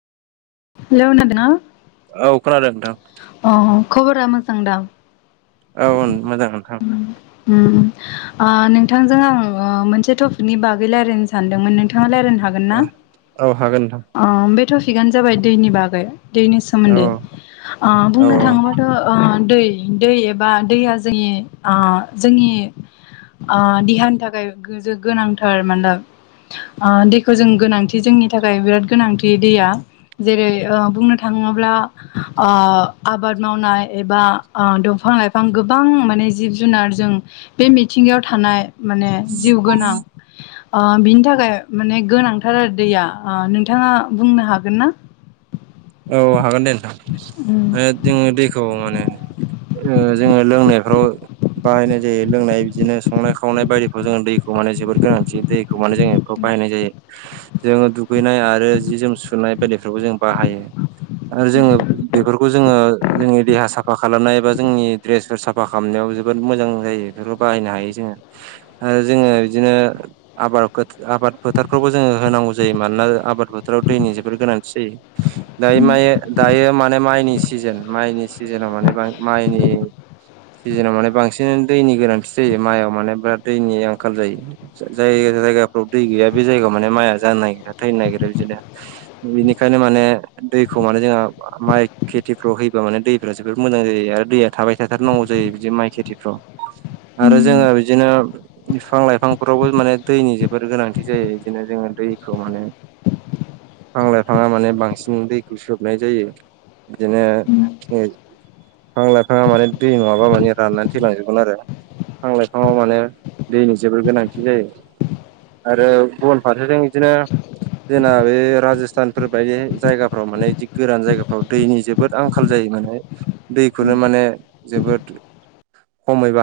हेल खोनादोंना। औ खोनादों नोंथां। अ खबरा मोजां दां। औ मोजां नोंथां। उम ओ-नोंथांजों आं मोनसे टपिकनि बागै रायज्लायनो सानदोंमोन नोंथाङा रायज्लायनो हाग औ हागोन नोंथां। ओ-बे थटफिकआनो जाबाय दैनि बागै। दैनि औ सोमोन्दै औ ओ-बुंनो थाङोबाथ ओ-दै दै बा दैया जोंनि ओ-जोंनि देहानि थाखाय गो गोनांथार मानोना। ओ-दैखौ जों गोनांथि जोंनि थाखाय बिराद गोनांथि दैया। जेरै ओ-बुंनो थाङोब्ला। ओ-आबाद मावनाय एबा दंफां लाइफ गोबां गोबां माने जिब जुनारजों बे मिथिंगायाव थानाय माने जिउ गोनां। [unintelligible] ओ-बिनि थाखाय माने गोनांथार आरो दैया ओ-नोंथाङा बुंनो हागोन ना? [unintelligible] औ हागोन दे उम नोंथां जोङो दैखौ माने। ओ-जोङो लोंनायफ्राव। बाहायनाय जायो लोंनाय बिदिनो संनाय खावनाय बायदिखौ जोङो दैखौ माने जोबोद गोनांथि दैखौ माने जोङो। खौ बाहायनाय जायो जोङो दुगैनाय आरो जि जोम सुनाय बेायलादिफोरखौ जों बाहायो। आरो जोङो बेफोरखौ जोङो जोंनि देहा साफा खालामनाय बा जोंनि द्रेसफोर साफा सफा खालामनायाव जोबोद मोजां जायो बेफोरखौ बाहायनो हायो जोङो आरो जोङो बिदिनो आबाद आबाद फोथारफोरखौबो जोङो होनांगौ जायो मानोना आबाद फोथोराव दैनि जोबोर गोनांथि जायो [inaudible] दायो माय दायो माने माइनि सिजोन माइनि सिजोनाव माने माइनि सिजोनाव माने बांसिन दैनि गोनांथि जायो माइआव माने बिराद दैनि आंखाल जायो जायगा जायगाफ्राव दै गैया बे जायगायाव माने माइआ जानो नागिरा थैनो नागिरा बिदिनो बेनिखायनो माने दैखौ माने जोंहा माइ खेथिफ्राव होयोबा माने दैफ्रा जोबोद मोजां जायो आरो दैया थाबाय थाथारनांगौ जायो बिदि माइ खेथिफ्राव आरो जोङो बिदिनो बिफां लाइफांफोरावबो माने दैनि जोबोर गोनांथि जायो बिदिनो जोङो दैखौ माने फां लाइफाङा माने बांसिन फुं दैखौ सोबनाय जायो बिदिनो बिफां लाइफाङा माने दै नङाब्ला माने राननानै थैलांजोबगोन आरो बिां लाइफाङाव माने दैनि जोबोर गोनांथि जायो आरो गुबुन फारसेजों बिदिनो जोंना बे राजस्थानफोरबायदि जायगाफ्राव माने बि गोरान जायगाफ्राव दैनि जोबोद आंखाल जायो माने दैखौनो माने जोबोद खमैबा